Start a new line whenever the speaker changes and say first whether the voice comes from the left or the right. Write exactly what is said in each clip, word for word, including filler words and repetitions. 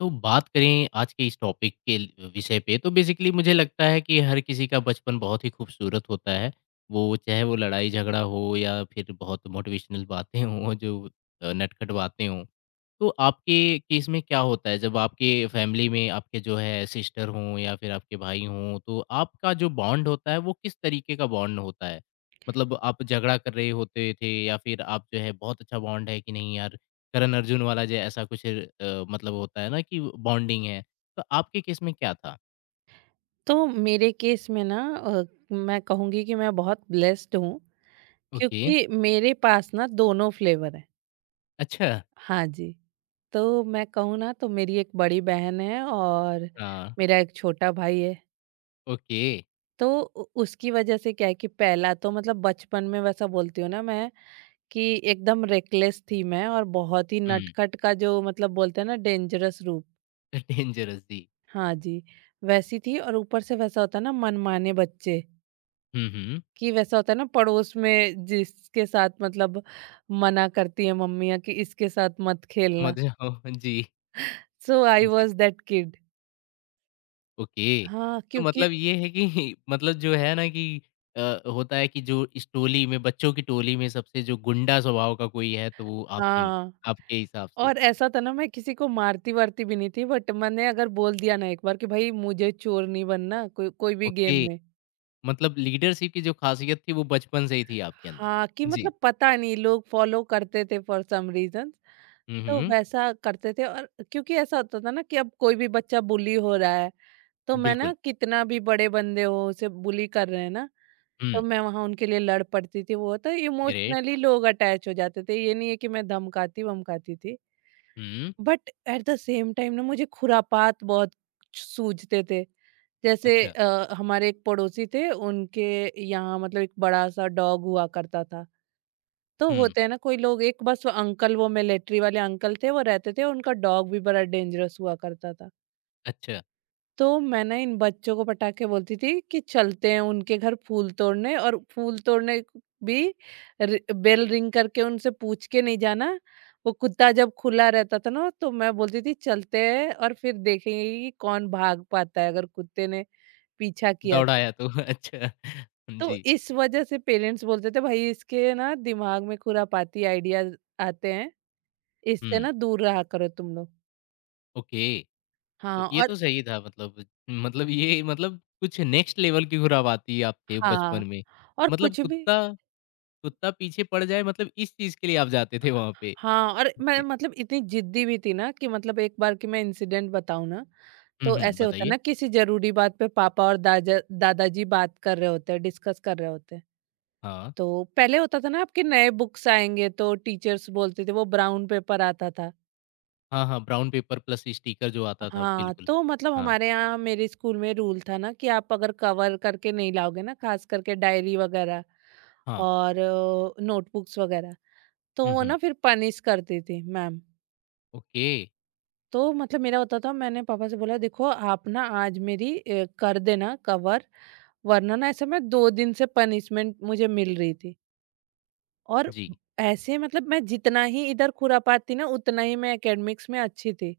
left: तो बात करें आज के इस टॉपिक के ल- विषय पे तो बेसिकली मुझे लगता है कि हर किसी का बचपन बहुत ही खूबसूरत होता है। वो चाहे वो लड़ाई झगड़ा हो या फिर बहुत मोटिवेशनल बातें हों जो अ, नटखट बातें हों। तो आपके केस में क्या होता है जब आपके फैमिली में आपके जो है सिस्टर हों या फिर आपके भाई हों, तो आपका जो बॉन्ड होता है वो किस तरीके का बॉन्ड होता है? मतलब आप झगड़ा कर रहे होते थे या फिर आप जो है बहुत अच्छा बॉन्ड है कि नहीं यार, करण अर्जुन वाला जो ऐसा कुछ अ, मतलब होता है ना कि बॉन्डिंग है। तो आपके केस में क्या था?
right: तो मेरे केस में ना अ, मैं कहूँगी कि मैं बहुत ब्लेस्ड हूँ
left: ओके।
right: क्योंकि मेरे पास ना दोनों फ्लेवर हैं।
left: अच्छा।
right: हाँ जी, तो मैं कहूँ ना तो मेरी एक बड़ी बहन है और
left: हाँ।
right: मेरा एक छोटा भाई है।
left: ओके।
right: तो उ उसकी वजह से क्या है कि पहला तो मतलब बचपन में वैसा बोलती हूँ ना मैं कि एकदम रेकलेस थी मैं और बहुत ही
left: हुँ।
right: नटखट का जो मतलब बोलते हैं ना डेंजरस रूप।
left: डेंजरस जी।
right: हाँ जी, वैसी थी और ऊपर से वैसा होता है ना मनमाने बच्चे।
left: हुँ, हुँ।
right: कि वैसा होता है ना पड़ोस में जिसके साथ मतलब मना करती है मम्मियाँ कि इसके साथ मत खेलना।
left: मत जाओ जी।
right: सो आई
left: जी।
right: Was that kid.
left: ओके।
right: हाँ,
left: तो
right: क्योंकि
left: मतलब ये है कि मतलब जो है ना कि अ, होता है कि जो इस टोली में बच्चों की टोली में सबसे जो गुंडा स्वभाव का कोई है तो वो आप थीं,
right: हाँ,
left: आपके हिसाब से।
right: और ऐसा था ना मैं किसी को मारती-वारती भी नहीं थी बट मैंने अगर बोल दिया ना एक बार कि भाई मुझे चोर नहीं बनना कोई कोई भी
left: ओके,
right: गेम में।
left: मतलब लीडरशिप की जो ख़ासियत थी वो बचपन से ही थी आपके अंदर।
right: हाँ, कि
left: जी।
right: मतलब पता नहीं लोग फ़ॉलो करते थे फॉर सम रीज़न।
left: हुँ,
right: तो
left: हुँ।
right: वैसा करते थे और क्योंकि ऐसा होता था ना कि अब कोई भी बच्चा बुली हो रहा है तो मैं ना
left: बिल्कुल।
right: कितना भी बड़े बंदे हो उसे बुली कर रहे हैं ना, तो
left: हुँ।
right: मैं वहाँ उनके लिए लड़ पड़ती थी वो तो
left: ग्रेट।
right: इमोशनली लोग अटैच हो जाते थे। ये नहीं है कि मैं धमकाती-वमकाती थी।
left: हुँ।
right: But at the same time ना मुझे खुरापात बहुत सूझते थे। जैसे
left: अच्छा।
right: अ, हमारे एक पड़ोसी थे उनके यहाँ मतलब एक बड़ा-सा डॉग हुआ करता था। तो
left: हुँ।
right: होते हैं ना कोई लोग एक बस वो अंकल वो मिलिट्री वाले अंकल थे वो रहते थे उनका डॉग भी बड़ा डेंजरस हुआ करता था।
left: अच्छा।
right: तो मैं ना इन बच्चों को पटाके बोलती थी कि चलते हैं उनके घर फूल तोड़ने और फूल तोड़ने क- भी रि- बेल रिंग करके उनसे पूछ के नहीं जाना। वो कुत्ता जब खुला रहता था ना तो मैं बोलती थी चलते हैं और फिर देखेंगे कि कौन भाग पाता है अगर कुत्ते ने पीछा किया तो।
left: दौड़ाया तो अच्छा।
right: तो
left: जी।
right: इस वजह से पेरेंट्स बोलते थे भाई इसके ना दिमाग में खुरापाती आइडियाज आते हैं इससे
left: हुँ।
right: ना दूर रहा करो तुम लोग।
left: ओके। तो
right: हाँ
left: ये
right: और
left: तो सही था मतलब, मतलब ये मतलब कुछ नेक्स्ट लेवल की खुराबाती आप थे
right: हाँ
left: बचपन में।
right: और
left: मतलब
right: कुछ भी।
left: कुत्ता कुत्ता पीछे पड़ जाए मतलब इस चीज़ के लिए आप जाते थे वहाँ पे।
right: हाँ, और मैं
left: जी।
right: मतलब इतनी ज़िद्दी भी थी ना कि मतलब एक बार की मैं इंसिडेंट बताऊँ ना,
left: हुँ,
right: तो
left: हुँ,
right: ऐसे होता है
left: बताइए?
right: ना किसी ज़रूरी बात पे पापा और दादा दादाजी बात कर रहे होते हैं, डिस्कस कर रहे होते हैं।
left: हाँ।
right: तो पहले होता था ना आपके नए बुक्स आएँगे तो टीचर्स बोलते थे वो ब्राउन पेपर आता था।
left: हाँ, हाँ, ब्राउन पेपर प्लस स्टिकर जो आता था
right: हाँ,
left: बिल्कुल।
right: तो मतलब
left: हाँ,
right: हमारे यहाँ मेरे स्कूल में रूल था ना कि आप अगर कवर करके नहीं लाओगे ना ख़ास करके डायरी वग़ैरह
left: हाँ।
right: और नोटबुक्स वग़ैरह, तो
left: हुँ,
right: वो
left: हुँ।
right: ना फिर पनिश करती थी मैम।
left: ओके।
right: तो मतलब मेरा होता था मैंने पापा से बोला देखो आप ना आज मेरी अ, कर देना कवर वरना ना ऐसे मैं दो दिन से पनिशमेंट मुझे मिल रही थी और
left: जी।
right: ऐसे मतलब मैं जितना ही इधर खुरापात थी ना उतना ही मैं एकेडमिक्स में अच्छी थी।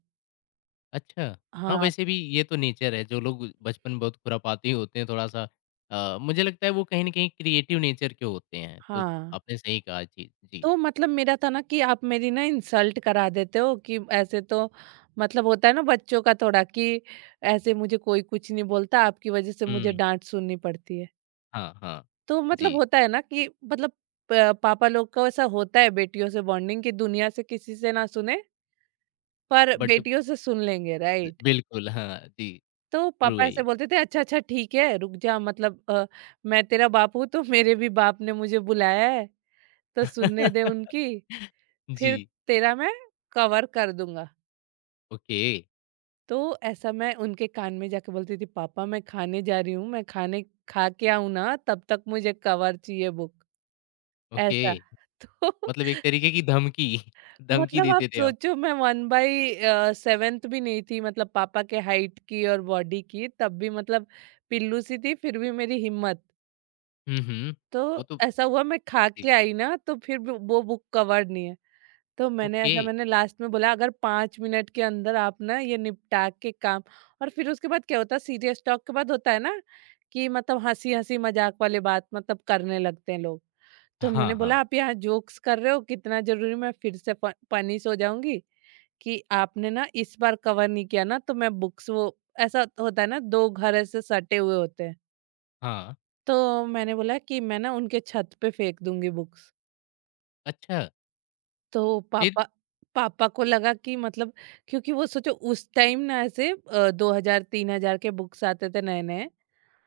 left: अच्छा। हाँ,
right: हाँ।
left: वैसे भी ये तो नेचर है जो लोग बचपन में बहुत खुरापाती होते हैं थोड़ा-सा अ, मुझे लगता है वो कहीं न कहीं क्रिएटिव नेचर के होते हैं। तो
right: हाँ,
left: आपने सही कहा जी, जी।
right: तो मतलब मेरा था ना कि आप मेरी ना इंसल्ट करा देते हो कि ऐसे तो मतलब होता है ना बच्चों का थोड़ा कि ऐसे मुझे कोई कुछ नहीं बोलता आपकी वजह से मुझे
left: हुँ।
right: डांट सुननी पड़ती है।
left: हाँ, हाँ।
right: तो मतलब
left: जी।
right: होता है ना कि मतलब प- पापा लोग का ऐसा होता है बेटियों से बॉन्डिंग कि दुनिया से किसी से ना सुने पर
left: बट
right: बेटियों से सुन लेंगे राइट।
left: बिल्कुल, हाँ जी।
right: तो
left: ट्रू
right: पापा
left: है
right: ऐसे
left: ये।
right: बोलते थे अच्छा अच्छा ठीक है रुक जा मतलब अ, मैं तेरा बाप हूँ तो मेरे भी बाप ने मुझे बुलाया है तो सुनने दे उनकी, फिर
left: जी।
right: तेरा मैं कवर कर दूंगा।
left: ओके।
right: तो ऐसा मैं उनके कान में जाके बोलती थी पापा मैं खाने जा रही हूँ मैं खाने खा के आऊं ना तब तक मुझे कवर चाहिए बुक
left: ओके।
right: ऐसा। तो
left: मतलब एक तरीके की धमकी, धमकी
right: मतलब आप
left: देते थे आप।
right: सोचो मैं वन बाई सेवेंथ भी नहीं थी मतलब पापा के हाइट की और बॉडी की, तब भी मतलब पिल्लू सी थी फिर भी मेरी हिम्मत।
left: हुँ, हुँ।
right: तो
left: वो तो
right: ऐसा हुआ मैं खा
left: जी।
right: के आई ना तो फिर भी वो बुक कवर्ड नहीं है, तो मैंने
left: ओके।
right: ऐसा मैंने लास्ट में बोला अगर पाँच मिनट के अंदर आप ना ये निपटा के काम। और फिर उसके बाद क्या होता है सीरियस टॉक के बाद होता है ना कि मतलब हंसी हंसी मजाक वाली बात मतलब करने लगते हैं लोग, तो
left: हाँ,
right: मैंने
left: हाँ,
right: बोला आप यहाँ जोक्स कर रहे हो कितना जरूरी मैं फिर से पनिश हो जाऊंगी कि आपने ना इस बार कवर नहीं किया ना तो मैं बुक्स वो ऐसा होता है ना दो घर ऐसे सटे हुए होते हैं
left: हाँ।
right: तो मैंने बोला कि मैं ना उनके छत पे फेंक दूंगी बुक्स।
left: अच्छा,
right: तो
left: फिर?
right: पापा पापा को लगा कि मतलब क्योंकि वो सोचो उस टाइम ना ऐसे अ, दो हजार तीन हजार के बुक्स आते थे नए नए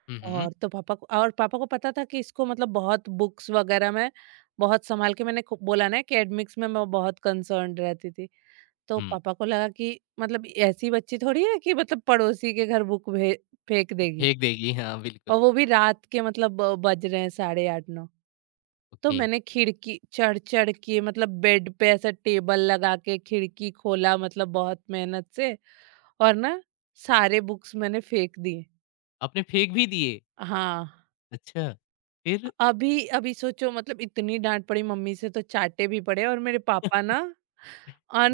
left: हुँ, हुँ,
right: और तो पापा को और पापा को पता था कि इसको मतलब बहुत बुक्स वगैरह में बहुत संभाल के मैंने खु- बोला ना कि एडमिक्स में मैं बहुत कंसर्न रहती थी, तो
left: हुँ।
right: पापा को लगा कि मतलब ऐसी बच्ची थोड़ी है कि मतलब पड़ोसी के घर बुक भे फेंक देगी।
left: फेंक देगी, हाँ, बिल्कुल।
right: और वो भी रात के मतलब अ, बज रहे हैं साढ़े आठ नौ, तो
left: ओके।
right: मैंने खिड़की चढ़-चढ़ के मतलब बेड पे ऐसा टेबल लगा के खिड़की खोला मतलब बहुत मेहनत से और ना सारे बुक्स मैंने फेंक दिए।
left: आपने फेंक भी दिए?
right: हाँ,
left: अच्छा, फिर?
right: अभी अभी सोचो मतलब इतनी डाँट पड़ी मम्मी से तो चाटे भी पड़े और मेरे पापा ना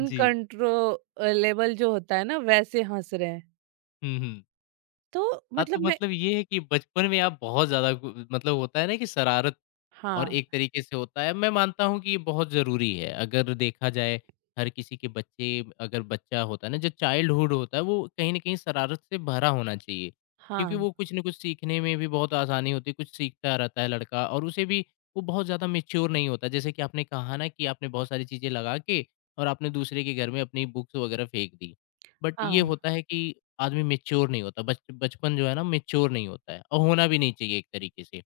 left: जी।
right: जो होता है ना वैसे हँस रहे हैं।
left: हुँ, हुँ।
right: तो
left: हाँ, तो
right: मतलब।
left: मतलब ये है कि बचपन में आप बहुत ज़्यादा गु मतलब होता है ना कि शरारत और
right: हाँ,
left: एक तरीके से होता है, मैं मानता हूँ कि ये बहुत ज़रूरी है। अगर देखा जाए हर किसी के बच्चे, अगर बच्चा होता है ना, जो चाइल्डहुड होता है वो कहीं न कहीं शरारत से भरा होना चाहिए। क्योंकि
right: हाँ,
left: वो कुछ न कुछ सीखने में भी बहुत आसानी होती है, कुछ सीखता रहता है लड़का और उसे भी वो बहुत ज़्यादा मैच्योर नहीं होता। जैसे कि आपने कहा ना कि आपने बहुत सारी चीज़ें लगा के, और आपने दूसरे के घर में अपनी बुक्स वग़ैरह फेंक दी। बट ये
right: हाँ,
left: होता है कि आदमी मैच्योर नहीं होता, बच बचपन जो है ना मैच्योर नहीं होता है और होना भी नहीं चाहिए एक तरीके से।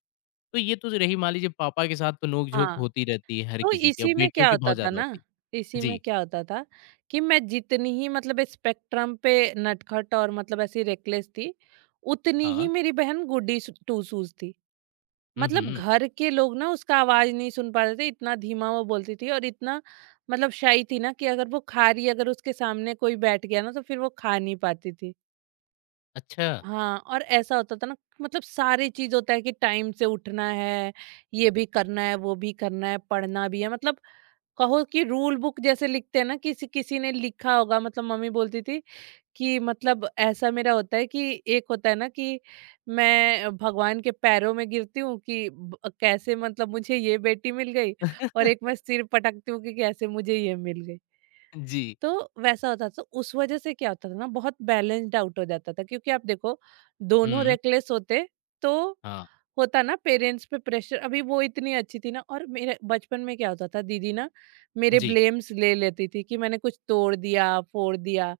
left: तो ये तो रही, मान लीजिए पापा के साथ तो नोक-झोक
right: हाँ।
left: होती रहती है हर
right: तो
left: किसी की,
right: इसी
left: अब
right: में
left: बेटियों
right: क्या
left: की
right: होता
left: बहुत
right: था
left: ज़्यादा
right: ना
left: होती है।
right: इसी में
left: जी।
right: क्या होता था कि मैं जितनी ही मतलब स्पेक्ट्रम पे नटखट और मतलब ऐसी रेकलेस थी, उतनी ही
left: हाँ।
right: मेरी बहन गुड्डी स टू शूज़ थी।
left: हुँ,
right: मतलब
left: हुँ।
right: घर के लोग ना उसका आवाज़ नहीं सुन पा रहे थे, इतना धीमा वो बोलती थी और इतना मतलब शाई थी ना कि अगर वो खा रही है, अगर उसके सामने कोई बैठ गया ना तो फिर वो खा नहीं पाती थी।
left: अच्छा।
right: हाँ और ऐसा होता था ना मतलब सारी चीज होता है कि टाइम से उठना है ये भी करना है वो भी करना है पढ़ना भी है मतलब कहो कि रूल बुक जैसे लिखते हैं ना किसी किसी ने लिखा होगा मतलब मम्मी बोलती थी कि मतलब ऐसा मेरा होता है कि एक होता है ना कि मैं भगवान के पैरों में गिरती हूँ कि ब- कैसे मतलब मुझे ये बेटी मिल गई और एक मैं सिर पटकती हूँ कि कैसे मुझे ये मिल गई।
left: जी।
right: तो वैसा होता था तो उस वजह से क्या होता था ना बहुत बैलेंस्ड आउट हो जाता था क्योंकि आप देखो दोनों
left: हुँ।
right: रेकलेस होते तो
left: हाँ।
right: होता ना पेरेंट्स पे प्रेशर। अभी वो इतनी अच्छी थी ना और मेरे बचपन में क्या होता था दीदी ना मेरे
left: जी।
right: ब्लेम्स ले लेती थी कि मैंने कुछ तोड़ दिया फोड़ दिया,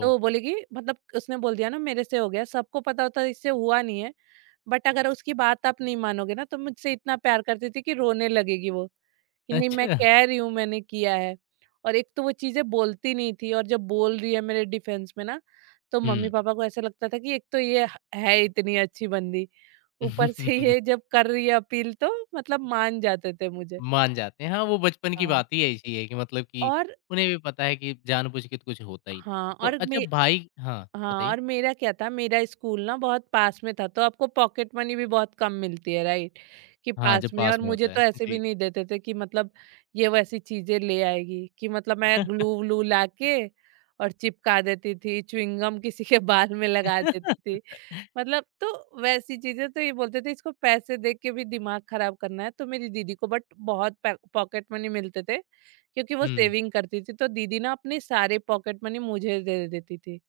right: तो वो बोलेगी मतलब उसने बोल दिया ना मेरे से हो गया सबको पता होता इससे हुआ नहीं है बट अगर उसकी बात आप नहीं मानोगे ना तो मुझसे इतना प्यार करती थी कि रोने लगेगी वो कि नहीं मैं
left: अच्छा।
right: कह रही हूँ मैंने किया है। और एक तो वो चीज़ें बोलती नहीं थी और जब बोल रही है मेरे डिफेंस में ना, तो
left: हुँ।
right: मम्मी-पापा को ऐसा लगता था कि एक तो ये ह है इतनी अच्छी बंदी, ऊपर से ये जब कर रही है अपील तो मतलब मान जाते थे मुझे।
left: मान जाते हैं। हाँ, वो बचपन की
right: हाँ,
left: बात ही ऐसी है कि मतलब कि
right: और
left: उन्हें भी पता है कि जानबूझ के तो कुछ होता ही नहीं
right: हाँ,
left: है। तो
right: और
left: अच्छा
right: मे
left: भाई, हाँ,
right: हाँ
left: बताइए?
right: और मेरा क्या था मेरा स्कूल ना बहुत पास में था तो आपको पॉकेट मनी भी बहुत कम मिलती है राइट कि
left: हाँ,
right: पास
left: जब
right: में
left: पास
right: और
left: में होता
right: मुझे
left: है।
right: तो ऐसे भी
left: जी।
right: नहीं देते थे कि मतलब ये वैसी चीजें ले आएगी कि मतलब मैं ग्लू व्लू ला के और चिपका देती थी च्युइंगम किसी के बाल में लगा देती थी मतलब। तो वैसी चीजें तो ये बोलते थे इसको पैसे देख के भी दिमाग खराब करना है तो मेरी दीदी को बट बहुत पॉकेट मनी मिलते थे क्योंकि वो
left: हुँ।
right: सेविंग करती थी तो दीदी ना अपने सारे पॉकेट मनी मुझे दे देती थी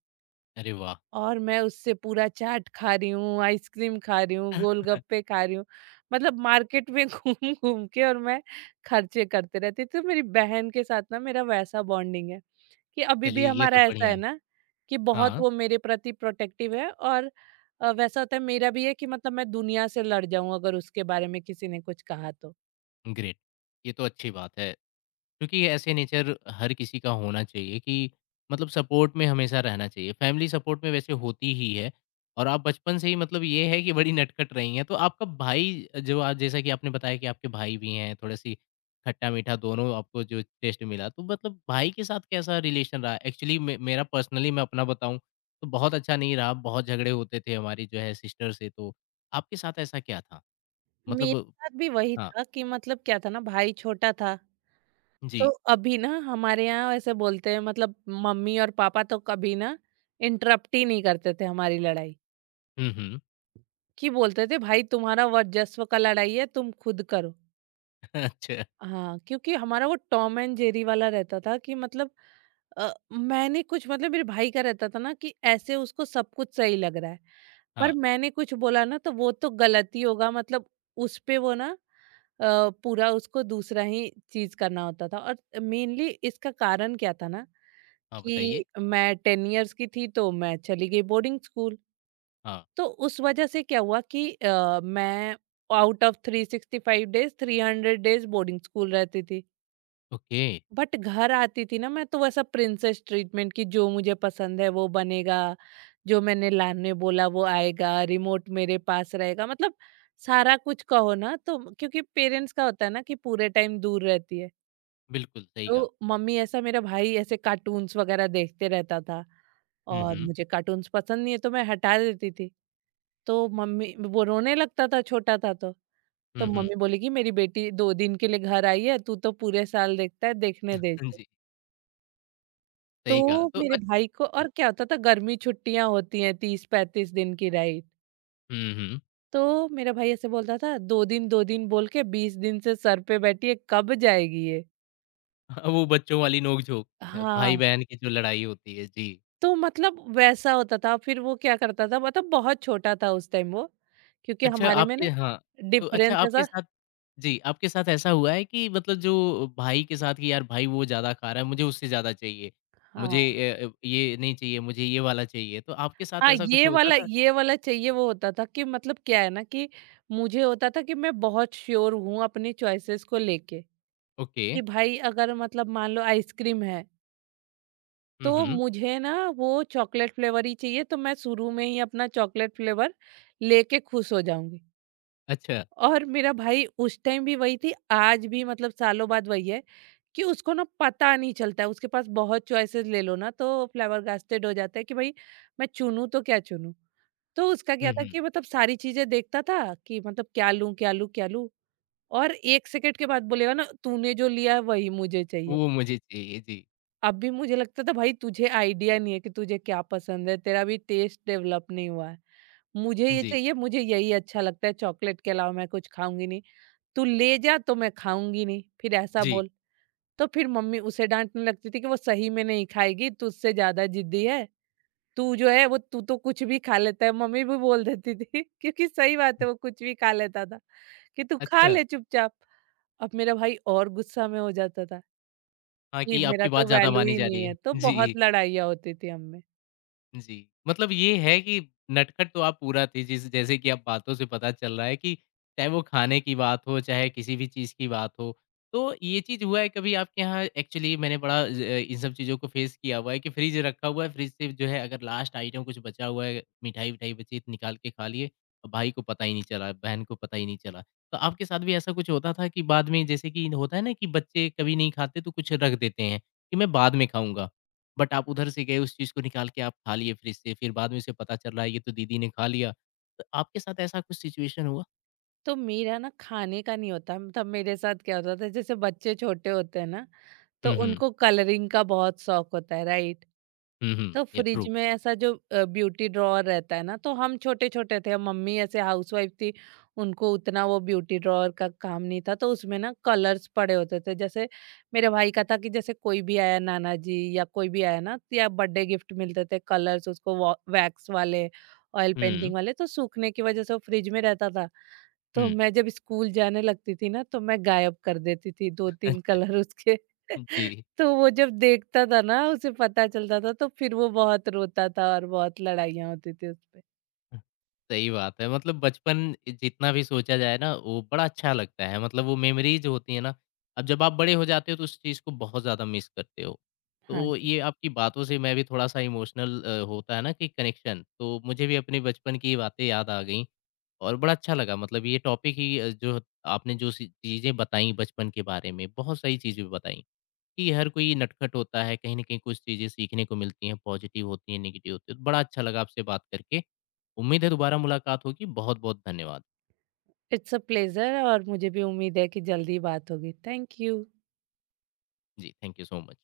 left: अरे वाह!
right: और मैं उससे पूरा चाट खा रही हूँ, आइसक्रीम खा रही हूँ, गोलगप्पे खा रही हूँ। मतलब मार्केट में घूम घूम के और मैं खर्चे करते रहती थी। तो मेरी बहन के साथ ना मेरा वैसा बॉन्डिंग है कि अभी भी
left: चलिए ये तो
right: हमारा ऐसा
left: बढ़िया
right: है
left: है।
right: ना कि बहुत
left: हाँ।
right: वो मेरे प्रति प्रोटेक्टिव है और अ, वैसा होता है मेरा भी है कि मतलब मैं दुनिया से लड़ जाऊँ अगर उसके बारे में किसी ने कुछ कहा तो।
left: ग्रेट। ये तो अच्छी बात है। क्योंकि ऐसे नेचर हर किसी का होना चाहिए कि मतलब सपोर्ट में हमेशा रहना चाहिए। फैमिली सपोर्ट में वैसे होती ही है और आप बचपन से ही मतलब ये है कि बड़ी नटखट रही हैं। तो आपका भाई जो आज जैसा कि आपने बताया कि आपके भाई भी हैं, थोड़ी-सी खट्टा-मीठा दोनों आपको जो टेस्ट मिला, तो मतलब भाई के साथ कैसा रिलेशन रहा? एक्चुअली मे मेरा पर्सनली मैं अपना बताऊँ तो बहुत अच्छा नहीं रहा, बहुत झगड़े होते थे हमारी जो है सिस्टर से तो। आपके साथ ऐसा क्या था?
right: मेरे
left: मतलब।
right: साथ भी वही
left: हाँ।
right: था कि मतलब क्या था ना भाई छोटा था,
left: जी।
right: तो अभी ना हमारे यहाँ ऐसे बोलते हैं मतलब मम्मी और पापा तो कभी ना इंटरप्ट ही नहीं करते थे हमारी लड़ाई
left: हुँ, हुँ।
right: कि बोलते थे भाई तुम्हारा वर्चस्व का लड़ाई है तुम खुद करो।
left: अच्छा।
right: हाँ क्योंकि हमारा वो टॉम एंड जेरी वाला रहता था कि मतलब अ, मैंने कुछ मतलब मेरे भाई का रहता था ना कि ऐसे उसको सब कुछ सही लग रहा है पर
left: हाँ,
right: मैंने कुछ बोला ना तो वो तो गलत ही होगा मतलब उस पे वो ना अ, पूरा उसको दूसरा ही चीज करना होता था और मेनली इसका कारण क्या था ना
left: हाँ
right: कि
left: बताइए।
right: मैं 10 इयर्स की थी तो मैं चली गई बोर्डिंग स्कूल।
left: हाँ।
right: तो उस वजह से क्या हुआ कि अ, मैं out of 365 days 300 days boarding school रहती थी।
left: ओके।
right: बट घर आती थी ना मैं, तो वैसा प्रिंसेस ट्रीटमेंट कि जो मुझे पसंद है वो बनेगा, जो मैंने लाने बोला वो आएगा, रिमोट मेरे पास रहेगा, मतलब सारा कुछ कहो ना, तो क्योंकि पेरेंट्स का होता है ना कि पूरे टाइम दूर रहती है।
left: बिल्कुल, सही कहा।
right: तो मम्मी, ऐसा मेरा भाई ऐसे कार्टून्स वगैरह देखते रहता था,
left: हुँ,
right: और
left: हुँ।
right: मुझे कार्टून्स पसंद नहीं है तो मैं हटा देती थी। तो मम्मी, वो रोने लगता था, छोटा था तो। तो
left: हुँ, हुँ।
right: मम्मी बोली कि मेरी बेटी 2 दिन के लिए घर आई है, तू तो पूरे साल देखता है, देखने दे
left: हाँ
right: इसे।
left: जी,
right: तो
left: सही कहा। तो
right: मेरे
left: अच
right: भाई को और क्या होता था, गर्मी छुट्टियाँ होती हैं 30-35 दिन की, राइट।
left: हुँ, हुँ।
right: तो मेरा भाई ऐसे बोलता था, 2 दिन 2 दिन बोल के 20 दिन से सर पे बैठी है, कब जाएगी ये?
left: हाँ, वो बच्चों वाली नोक-झोंक, अ,
right: हाँ।
left: भाई-बहन की जो लड़ाई होती है, जी।
right: तो मतलब वैसा होता था, फिर वो क्या करता था, मतलब बहुत छोटा था उस टाइम वो, क्योंकि
left: अच्छा
right: हमारे में ना
left: आपके, हाँ। तो अच्छा
right: डिफरेंस
left: आपके
right: ऐसा।
left: साथ, जी, आपके साथ ऐसा हुआ है कि मतलब जो भाई के साथ कि यार भाई वो ज़्यादा खा रहा है, मुझे उससे ज़्यादा चाहिए,
right: हाँ
left: मुझे अ अ, ये नहीं चाहिए, मुझे ये वाला चाहिए, तो आपके साथ
right: हाँ,
left: ऐसा कुछ
right: ये
left: होता
right: वाला
left: था?
right: ये वाला चाहिए, वो होता था कि मतलब क्या है ना कि मुझे होता था कि मैं बहुत श्योर हूँ अपनी चॉइसेस को लेके,
left: ओके।
right: कि भाई अगर मतलब मान लो आइसक्रीम है
left: हुँ,
right: तो
left: हुँ।
right: मुझे ना वो चॉकलेट फ्लेवर ही चाहिए, तो मैं शुरू में ही अपना चॉकलेट फ्लेवर लेके खुश हो जाऊंगी।
left: अच्छा।
right: और मेरा भाई उस टाइम भी वही थी, आज भी, मतलब सालों बाद वही है कि उसको ना पता नहीं चलता है। उसके पास बहुत चॉइसेस ले लो ना, तो flabbergasted हो जाता है कि भाई मैं चुनूँ तो क्या चुनूँ? तो उसका
left: हुँ,
right: क्या था
left: हुँ।
right: कि मतलब सारी चीज़ें देखता था, कि मतलब क्या लूँ, क्या लूँ, क्या लूँ? और 1 सेकंड के बाद बोलेगा ना, तूने जो लिया है वही मुझे चाहिए।
left: वो मुझे चाहिए, जी।
right: अब भी मुझे लगता था, भाई तुझे आइडिया नहीं है कि तुझे क्या पसंद है, तेरा अभी टेस्ट डेवलप नहीं हुआ है। मुझे ये
left: जी,
right: चाहिए, मुझे यही अच्छा लगता है, चॉकलेट के अलावा मैं कुछ खाऊँगी नहीं। तू ले जा तो मैं खाऊंगी नहीं, फिर ऐसा
left: जी।
right: बोल। तो फिर मम्मी उसे डाँटने लगती थी कि वो सही में नहीं खाएगी, तुझसे ज़्यादा ज़िद्दी है। तू जो है वो, तू तो कुछ भी खा लेता है, मम्मी भी बोल देती थी क्योंकि सही बात
left: हुँ।
right: है, वो कुछ भी खा लेता था, कि तू खा
left: अच्छा।
right: ले चुपचाप। अब मेरा भाई और गुस्सा में हो जाता था
left: हाँ,
right: कि
left: कि
right: मेरा
left: आपकी बात
right: तो
left: ज़्यादा
right: वैल्यू
left: मानी
right: ही
left: जा रही
right: नहीं है, तो
left: है। जी,
right: बहुत लड़ाइयाँ होती थी हम में।
left: जी। मतलब ये है कि नटखट तो आप पूरा थे, जिस जैसे कि आप बातों से पता चल रहा है कि चाहे वो खाने की बात हो, चाहे किसी भी चीज़ की बात हो। तो ये चीज़ हुआ है कभी आपके यहाँ, एक्चुअली मैंने बड़ा ज इन सब चीज़ों को फेस किया हुआ है कि फ्रिज रखा हुआ है, फ्रिज से जो है अगर लास्ट आइटम कुछ बचा हुआ है, मिठाई-विठाई बची है तो निकाल के खा लिए और भाई को पता ही नहीं चला, बहन को पता ही नहीं चला। तो आपके साथ भी ऐसा कुछ होता था कि बाद में जैसे कि होता है ना कि बच्चे कभी नहीं खाते तो कुछ रख देते हैं, कि मैं बाद में खाऊँगा। बट आप उधर से गए उस चीज़ को निकाल के आप खा लिए फ्रिज से, फिर बाद में उसे पता चल रहा है ये तो दीदी ने खा लिया। तो आपके साथ ऐसा कुछ सिचुएशन हुआ?
right: तो मेरा ना खाने का नहीं होता, तब मेरे साथ क्या होता था, जैसे बच्चे छोटे होते हैं ना तो
left: हुँ, हुँ।
right: उनको कलरिंग का बहुत शौक होता है, राइट।
left: हुँ, हुँ।
right: तो
left: ये
right: फ्रिज
left: ट्रू।
right: में ऐसा जो ब्यूटी ड्रॉअर रहता है ना, तो हम छोटे छोटे थे, मम्मी ऐसे हाउसवाइफ थी, उनको उतना वो ब्यूटी ड्रॉअर का काम नहीं था, तो उसमें ना कलर्स पड़े होते थे, जैसे मेरे भाई का था कि जैसे कोई भी आया, नाना जी या कोई भी आया ना, या बर्थडे गिफ्ट मिलते थे कलर्स उसको, वैक्स वाले, ऑयल
left: हुँ,
right: पेंटिंग वाले, तो सूखने की वजह से वो फ्रिज में रहता था। तो
left: हुँ।
right: मैं जब स्कूल जाने लगती थी ना, तो मैं गायब कर देती थी 2-3
left: अच्छा।
right: कलर उसके।
left: जी।
right: तो वो जब देखता था ना, उसे पता चलता था, तो फिर वो बहुत रोता था, और बहुत लड़ाइयाँ होती थी उस पे।
left: सही बात है। मतलब बचपन जितना भी सोचा जाए ना, वो बड़ा अच्छा लगता है। मतलब वो मेमोरीज़ होती है ना, अब जब आप बड़े हो जाते हो तो उस चीज़ को बहुत ज़्यादा मिस करते हो।
right: हाँ
left: तो
right: जी।
left: ये आपकी बातों से मैं भी थोड़ा-सा इमोशनल अ, होता है ना कि कनेक्शन, तो मुझे भी अपने बचपन की बातें याद आ गईं और बड़ा अच्छा लगा। मतलब ये टॉपिक ही अ, जो आपने जो सी चीज़ें बताईं बचपन के बारे में, बहुत सही चीज़ें बताईं। कि हर कोई नटखट होता है, कहीं न कहीं कुछ चीज़ें सीखने को मिलती हैं, पॉजिटिव होती हैं, नेगेटिव होती हैं। तो बड़ा अच्छा लगा आपसे बात करके। उम्मीद है दोबारा मुलाकात होगी। बहुत-बहुत धन्यवाद।
right: इट्स अ प्लेज़र, और मुझे भी उम्मीद है कि जल्दी बात होगी। Thank you.
left: जी, थैंक यू सो मच।